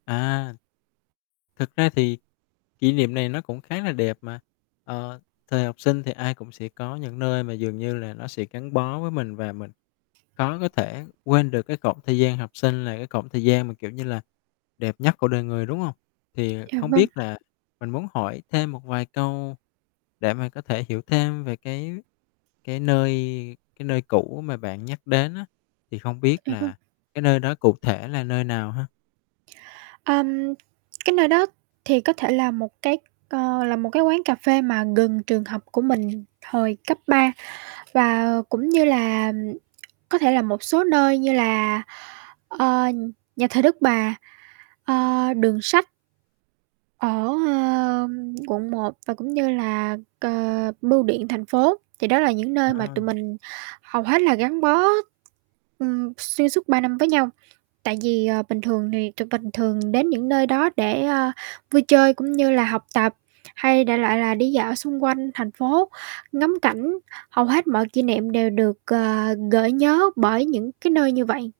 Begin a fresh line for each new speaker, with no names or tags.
À. Thực ra thì kỷ niệm này nó cũng khá là đẹp mà. Ờ, thời học sinh thì ai cũng sẽ có những nơi mà dường như là nó sẽ gắn bó với mình và mình khó có thể quên được, cái cổng thời gian học sinh là cái cổng thời gian mà, kiểu như là, đẹp nhất của đời người, đúng hông? Thì
Dạ,
không
vâng.
biết là mình muốn hỏi thêm một vài câu để mà có thể hiểu thêm về cái cái nơi cái nơi cũ mà bạn nhắc đến á, thì không biết
À, vâng.
là cái nơi đó cụ thể là nơi nào ha?
Ờm. Cái nơi đó thì có thể là một cái, ờ, là một cái quán cà phê mà gần trường học của mình thời cấp 3, và cũng như là có thể là một số nơi như là, ờ, Nhà thờ Đức Bà, ờ, đường sách ở, ờ, Quận 1 và cũng như là c ờ, Bưu điện Thành phố. Thì đó là những nơi mà tụi
Ờ.
mình hầu hết là gắn bó, ừm, xuyên suốt 3 năm với nhau, tại vì, ờ, bình thường thì tụi mình thường đến những nơi đó để, a, vui chơi, cũng như là học tập hay đại loại là đi dạo xung quanh thành phố, ngắm cảnh, hầu hết mọi kỷ niệm đều được, ờ, gợi nhớ bởi những cái nơi như vậy.